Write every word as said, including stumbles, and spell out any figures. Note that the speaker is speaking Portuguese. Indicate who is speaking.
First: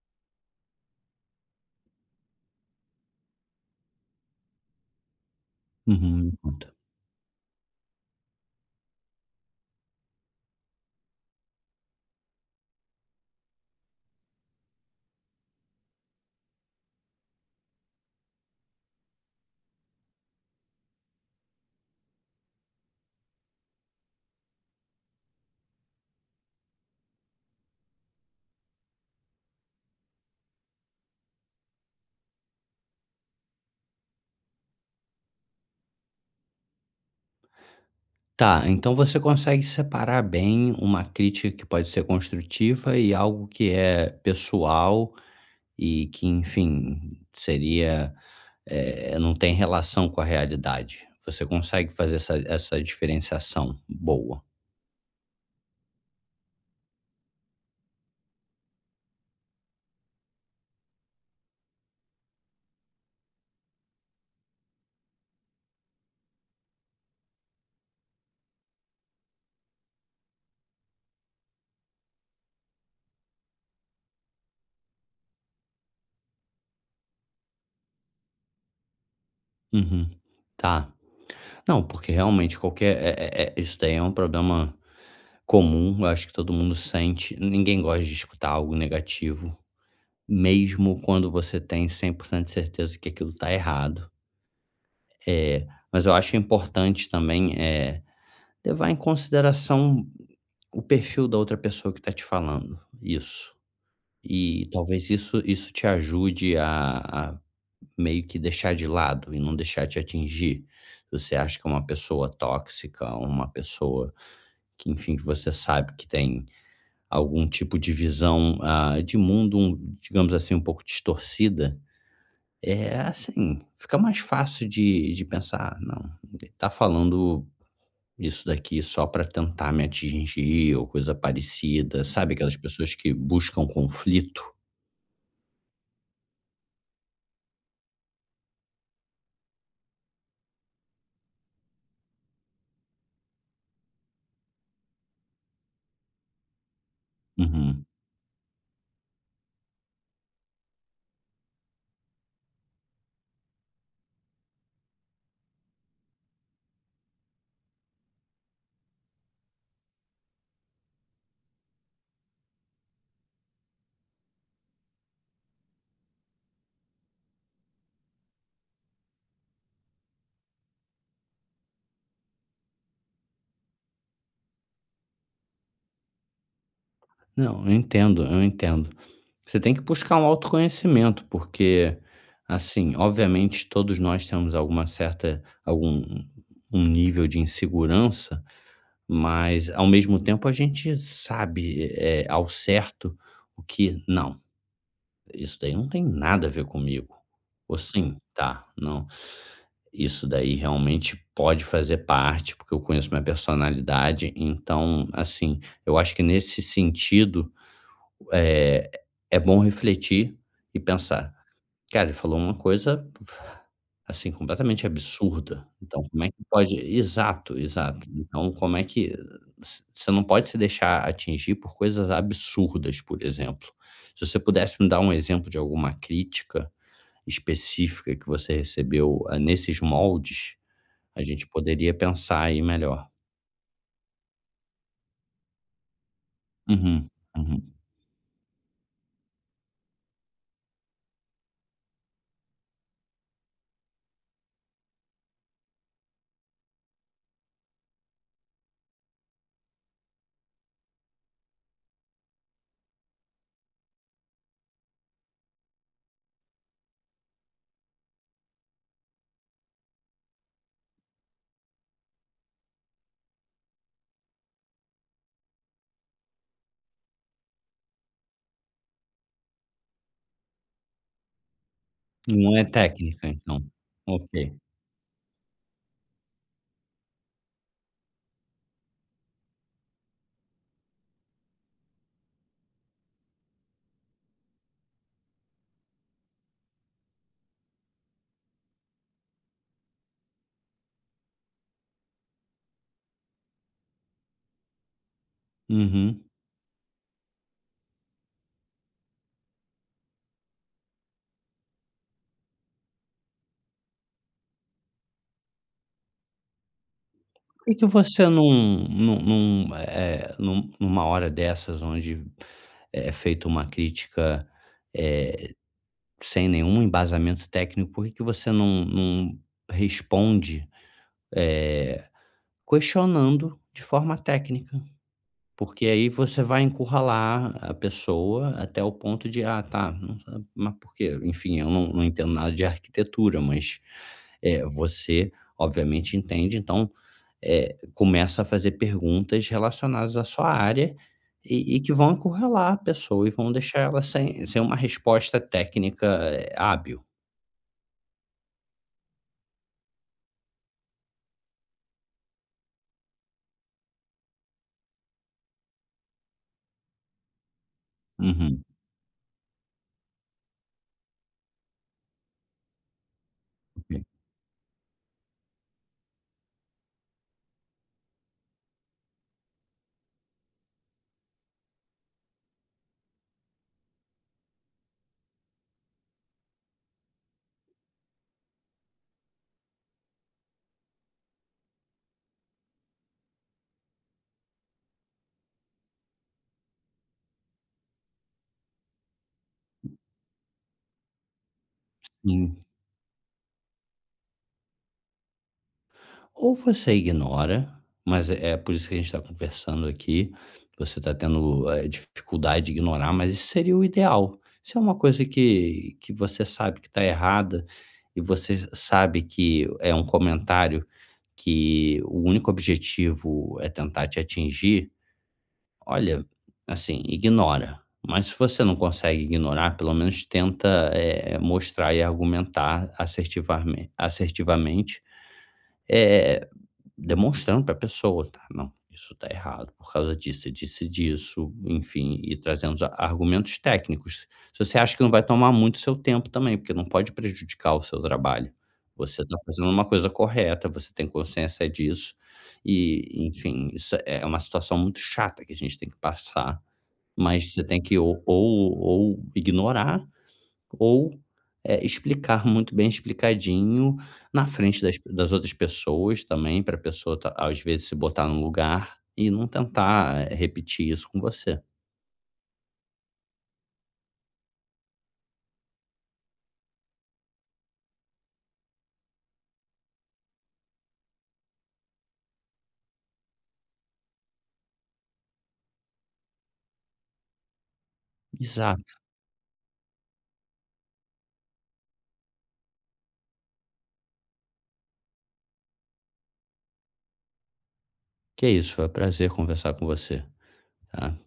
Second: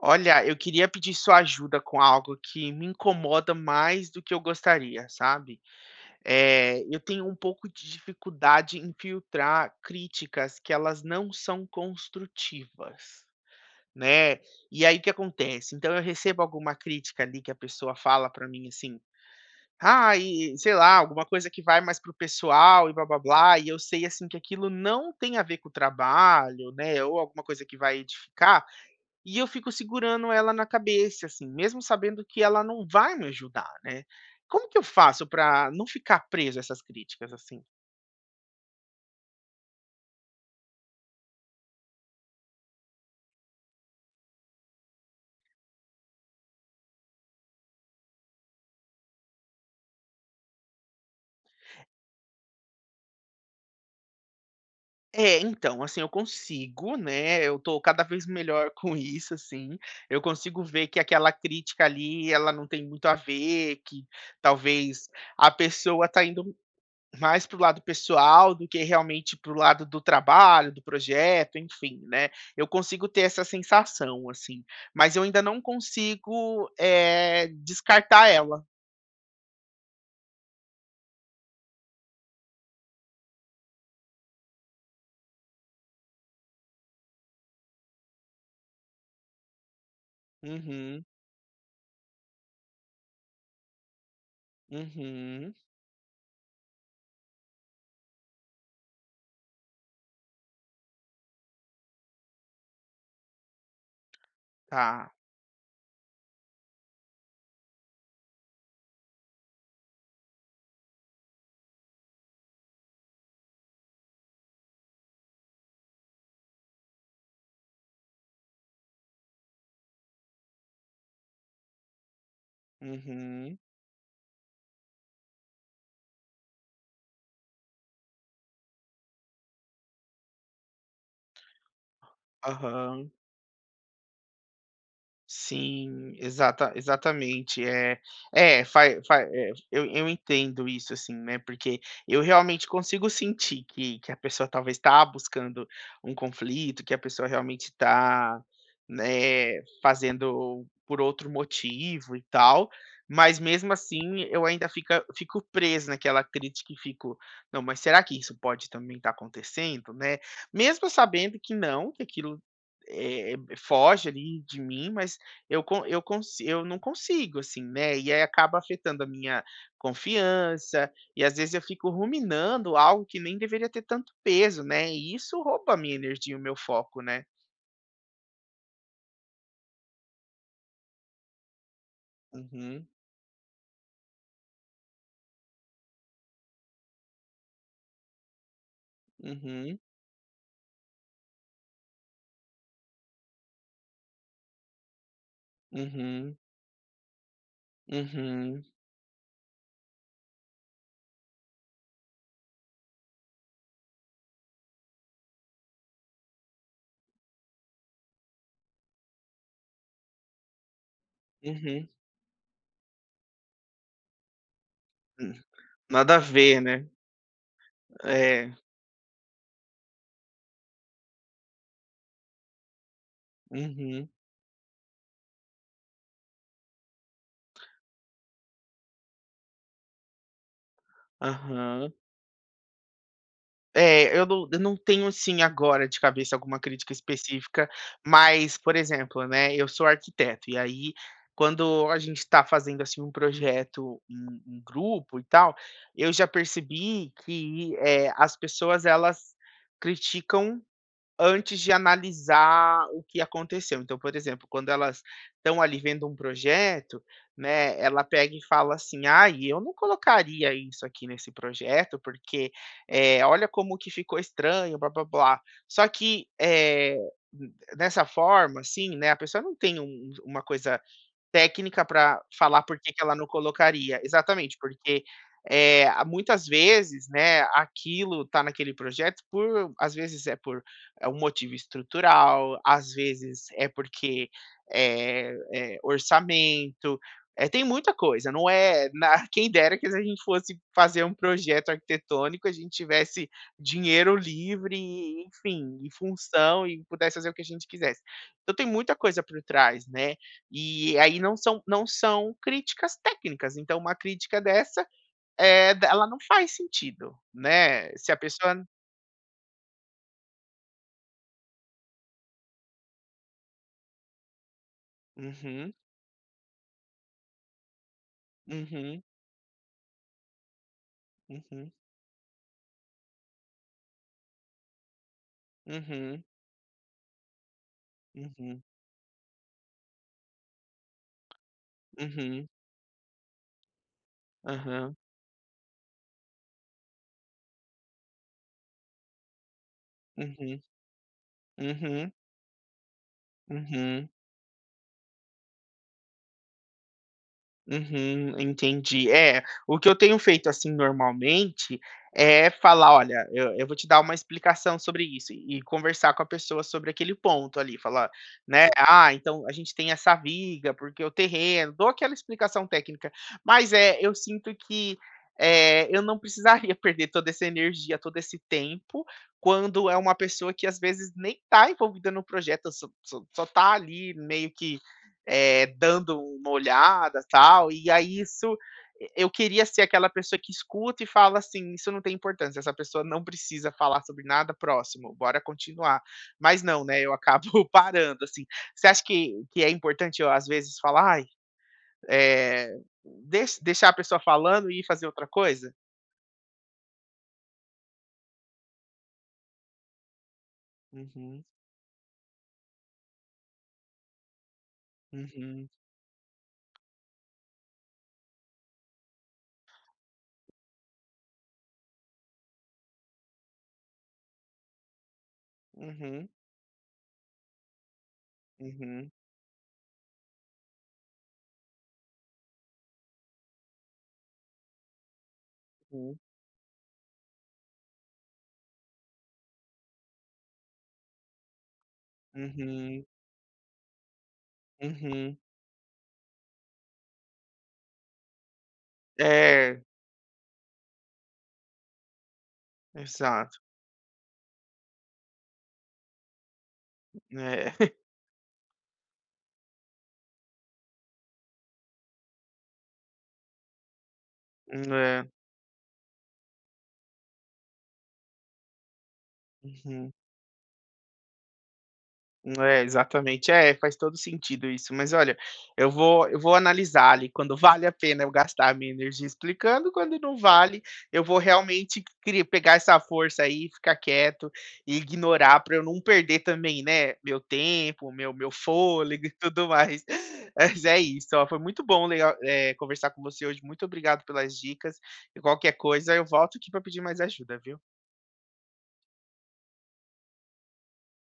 Speaker 1: Olha, eu queria pedir sua ajuda com algo que me incomoda mais do que eu gostaria, sabe?
Speaker 2: Uhum, me conta.
Speaker 1: Eh, eu tenho um pouco de dificuldade em filtrar críticas que elas não são construtivas, né? E aí o que acontece? Então eu recebo alguma crítica ali que a pessoa fala pra mim assim, ah, e sei lá, alguma coisa que vai mais pro pessoal e blá blá blá, e eu sei assim que aquilo não tem a ver com o trabalho, né? Ou alguma coisa que vai edificar. E eu fico segurando ela na cabeça, assim, mesmo sabendo que ela não vai me ajudar, né. Como que eu faço para não ficar preso a essas críticas, assim?
Speaker 2: Tá, então você consegue separar bem uma crítica que pode ser construtiva e algo que é pessoal e que, enfim, seria, eh, não tem relação com a realidade. Você consegue fazer essa essa diferenciação boa.
Speaker 1: É, então, assim, eu consigo, né, eu tô cada vez melhor com isso, assim, eu consigo ver que aquela crítica ali, ela não tem muito a ver, que talvez a pessoa tá indo mais para o lado pessoal do que realmente para o lado do trabalho, do projeto, enfim, né. Eu consigo ter essa sensação, assim, mas eu ainda não consigo, eh, descartar ela.
Speaker 2: Uhum, tá. Não, porque realmente qualquer é é é isso daí é um problema comum, eu acho que todo mundo sente. Ninguém gosta de escutar algo negativo, mesmo
Speaker 1: Uhum,
Speaker 2: quando você tem cem por cento de certeza que aquilo tá errado.
Speaker 1: uhum,
Speaker 2: É, mas eu acho importante também, eh, levar em consideração o perfil da outra pessoa que está te falando, isso. E talvez
Speaker 1: tá.
Speaker 2: isso isso te ajude a a meio que deixar de lado e não deixar te atingir. Se você acha que é uma pessoa tóxica, uma pessoa que, enfim, que você sabe que tem algum tipo de visão, ah, de mundo, um digamos assim, um pouco distorcida, é
Speaker 1: Uhum,
Speaker 2: assim, fica mais fácil de de pensar: "Ah, não, ele tá falando isso daqui só para tentar me atingir ou coisa parecida, sabe aquelas pessoas
Speaker 1: aham.
Speaker 2: que buscam conflito?"
Speaker 1: Sim, exata exatamente. É é, fa faz é, eu eu entendo isso, assim, né, porque eu realmente consigo sentir que que a pessoa talvez está buscando um conflito, que a pessoa realmente
Speaker 2: Uhum.
Speaker 1: está né, fazendo por outro motivo e tal, mas mesmo assim eu ainda fica fico preso naquela crítica e fico: "Não, mas será que isso pode também estar acontecendo?", né, mesmo sabendo que não, que aquilo, é foge ali de mim, mas eu con eu consi eu não consigo, assim, né, e aí acaba afetando a minha confiança, e às vezes eu fico ruminando algo que nem deveria ter tanto peso, né, e isso rouba a minha energia e o meu foco, né.
Speaker 2: Não, eu entendo, eu entendo. Você tem que buscar um autoconhecimento, porque,
Speaker 1: Uhum,
Speaker 2: assim, obviamente todos nós temos alguma certa algum um nível de insegurança, mas
Speaker 1: uhum,
Speaker 2: ao mesmo tempo a gente sabe, eh, ao certo o que não. Isso daí não tem
Speaker 1: uhum,
Speaker 2: nada a ver comigo. Ou sim?
Speaker 1: uhum,
Speaker 2: Tá, não. Isso daí realmente pode fazer parte, porque eu conheço minha personalidade, então, assim, eu acho que nesse sentido, é é bom refletir e pensar:
Speaker 1: uhum.
Speaker 2: cara, ele falou uma coisa, assim, completamente
Speaker 1: Hum,
Speaker 2: absurda. Então,
Speaker 1: nada a
Speaker 2: como é que
Speaker 1: ver,
Speaker 2: pode
Speaker 1: né.
Speaker 2: exato, exato.
Speaker 1: É.
Speaker 2: Então, como é que você você não pode se deixar atingir por coisas absurdas, por exemplo.
Speaker 1: Uhum.
Speaker 2: Se você pudesse me dar um exemplo de alguma crítica específica que você recebeu, ah, nesses moldes, a gente
Speaker 1: Aham.
Speaker 2: poderia pensar aí melhor.
Speaker 1: É, eu não eu não tenho, assim, agora de cabeça alguma crítica
Speaker 2: Uhum,
Speaker 1: específica,
Speaker 2: uhum.
Speaker 1: mas, por exemplo, né, eu sou arquiteto, e aí quando a gente está fazendo, assim, um projeto um em grupo e tal, eu já percebi que, eh, as pessoas elas criticam antes de analisar o que aconteceu. Então, por exemplo, quando elas estão ali vendo um projeto, né, ela pega e fala assim: "Ai, eu não colocaria isso aqui nesse projeto, porque, eh, olha como que ficou estranho, blá, blá, blá". Só que, eh, n- dessa forma, assim, né, a pessoa não tem um uma coisa técnica para
Speaker 2: Não
Speaker 1: falar
Speaker 2: é
Speaker 1: por que que ela não
Speaker 2: técnica, então.
Speaker 1: colocaria.
Speaker 2: Ok.
Speaker 1: Exatamente, porque, é a muitas vezes, né, aquilo tá naquele projeto por às vezes é por, é um motivo estrutural, às vezes é porque, eh eh, orçamento, é tem muita coisa, não é na quem dera que se a gente fosse fazer um projeto arquitetônico, a gente tivesse dinheiro livre enfim, e
Speaker 2: Uhum.
Speaker 1: função e pudesse fazer o que a gente quisesse. Então tem muita coisa por trás, né, e aí não são não são críticas técnicas, então uma crítica dessa, é ela não faz sentido,
Speaker 2: Por que que
Speaker 1: né, se a
Speaker 2: você não
Speaker 1: pessoa
Speaker 2: num num, eh eh, num numa hora dessas onde eh, é feita uma crítica, eh,
Speaker 1: uhum,
Speaker 2: sem nenhum embasamento técnico, por que que você não
Speaker 1: uhum,
Speaker 2: não responde,
Speaker 1: uhum,
Speaker 2: eh, questionando de forma técnica? Porque aí
Speaker 1: uhum,
Speaker 2: você vai encurralar a pessoa
Speaker 1: uhum,
Speaker 2: até o ponto de: "Ah, tá, não sabe, mas por quê?" Enfim, eu não não entendo
Speaker 1: uhum,
Speaker 2: nada de arquitetura, mas, eh,
Speaker 1: aham,
Speaker 2: você obviamente entende, então eh, começa a fazer perguntas relacionadas à sua
Speaker 1: uhum,
Speaker 2: área e e que
Speaker 1: uhum,
Speaker 2: vão encurralar a pessoa e vão deixar ela
Speaker 1: uhum.
Speaker 2: sem sem uma resposta técnica, eh, hábil.
Speaker 1: Uhum, entendi. É, o que eu tenho feito, assim, normalmente, é falar: "Olha, eu eu vou te dar uma explicação sobre isso", e conversar com a pessoa sobre aquele ponto ali, falar,
Speaker 2: Uhum,
Speaker 1: né: "Ah, então a gente tem essa viga, porque o terreno", dou aquela explicação técnica, mas, é
Speaker 2: ok.
Speaker 1: eu sinto que, eh, eu não precisaria perder toda essa energia, todo esse tempo, quando é uma pessoa que às vezes nem tá envolvida no projeto, só só só tá ali meio que eh, dando uma olhada, tal, e aí isso eu queria ser aquela pessoa que escuta e fala assim: "Isso não tem importância, essa pessoa não precisa falar sobre nada próximo, bora continuar". Mas não, né, eu acabo parando, assim. Você acha que que é importante eu, às vezes, falar: "Ai,
Speaker 2: Sim.
Speaker 1: eh, deix deixar a pessoa falando e ir fazer outra coisa"?
Speaker 2: Ou você ignora, mas é é por isso que a gente está conversando aqui, você está
Speaker 1: Uhum,
Speaker 2: tendo, eh, dificuldade de ignorar, mas isso seria o ideal. Se é uma coisa
Speaker 1: uhum,
Speaker 2: que que você sabe que está errada e você sabe que é um comentário que o único objetivo é tentar te atingir, olha,
Speaker 1: uhum,
Speaker 2: assim, ignora. Mas se você não
Speaker 1: uhum,
Speaker 2: consegue ignorar, pelo menos tenta eh, mostrar e argumentar assertivamente, assertivamente,
Speaker 1: uhum,
Speaker 2: eh, demonstrando para a pessoa, tá? Não, isso tá errado por causa disso, disse disso, enfim, e trazendo os a-
Speaker 1: uhum,
Speaker 2: argumentos técnicos. Se você acha que não vai
Speaker 1: uhum.
Speaker 2: tomar muito seu tempo também, porque não pode prejudicar o seu trabalho. Você está fazendo
Speaker 1: É,
Speaker 2: uma coisa correta, você tem consciência disso, e,
Speaker 1: exato.
Speaker 2: enfim, isso é uma situação muito chata que a gente tem que passar, mas você
Speaker 1: É.
Speaker 2: tem que ou ou ou ignorar ou, eh, explicar muito bem explicadinho na frente das
Speaker 1: É.
Speaker 2: das outras pessoas também, para a pessoa tá às vezes se botar no lugar e não
Speaker 1: Uhum.
Speaker 2: tentar, eh, repetir isso com você.
Speaker 1: É, exatamente. É, faz todo sentido isso. Mas olha, eu vou eu vou analisar ali quando vale a pena eu gastar a minha energia explicando, quando não vale, eu vou realmente cri pegar essa força aí, ficar quieto e ignorar para eu não perder também, né, meu tempo, meu meu
Speaker 2: Exato.
Speaker 1: fôlego e tudo mais. Mas é isso, ó, foi muito bom legal, eh, conversar com você hoje. Muito obrigado pelas dicas e qualquer coisa eu volto aqui para pedir mais ajuda, viu.
Speaker 2: Que é isso, foi um prazer conversar com você, tá?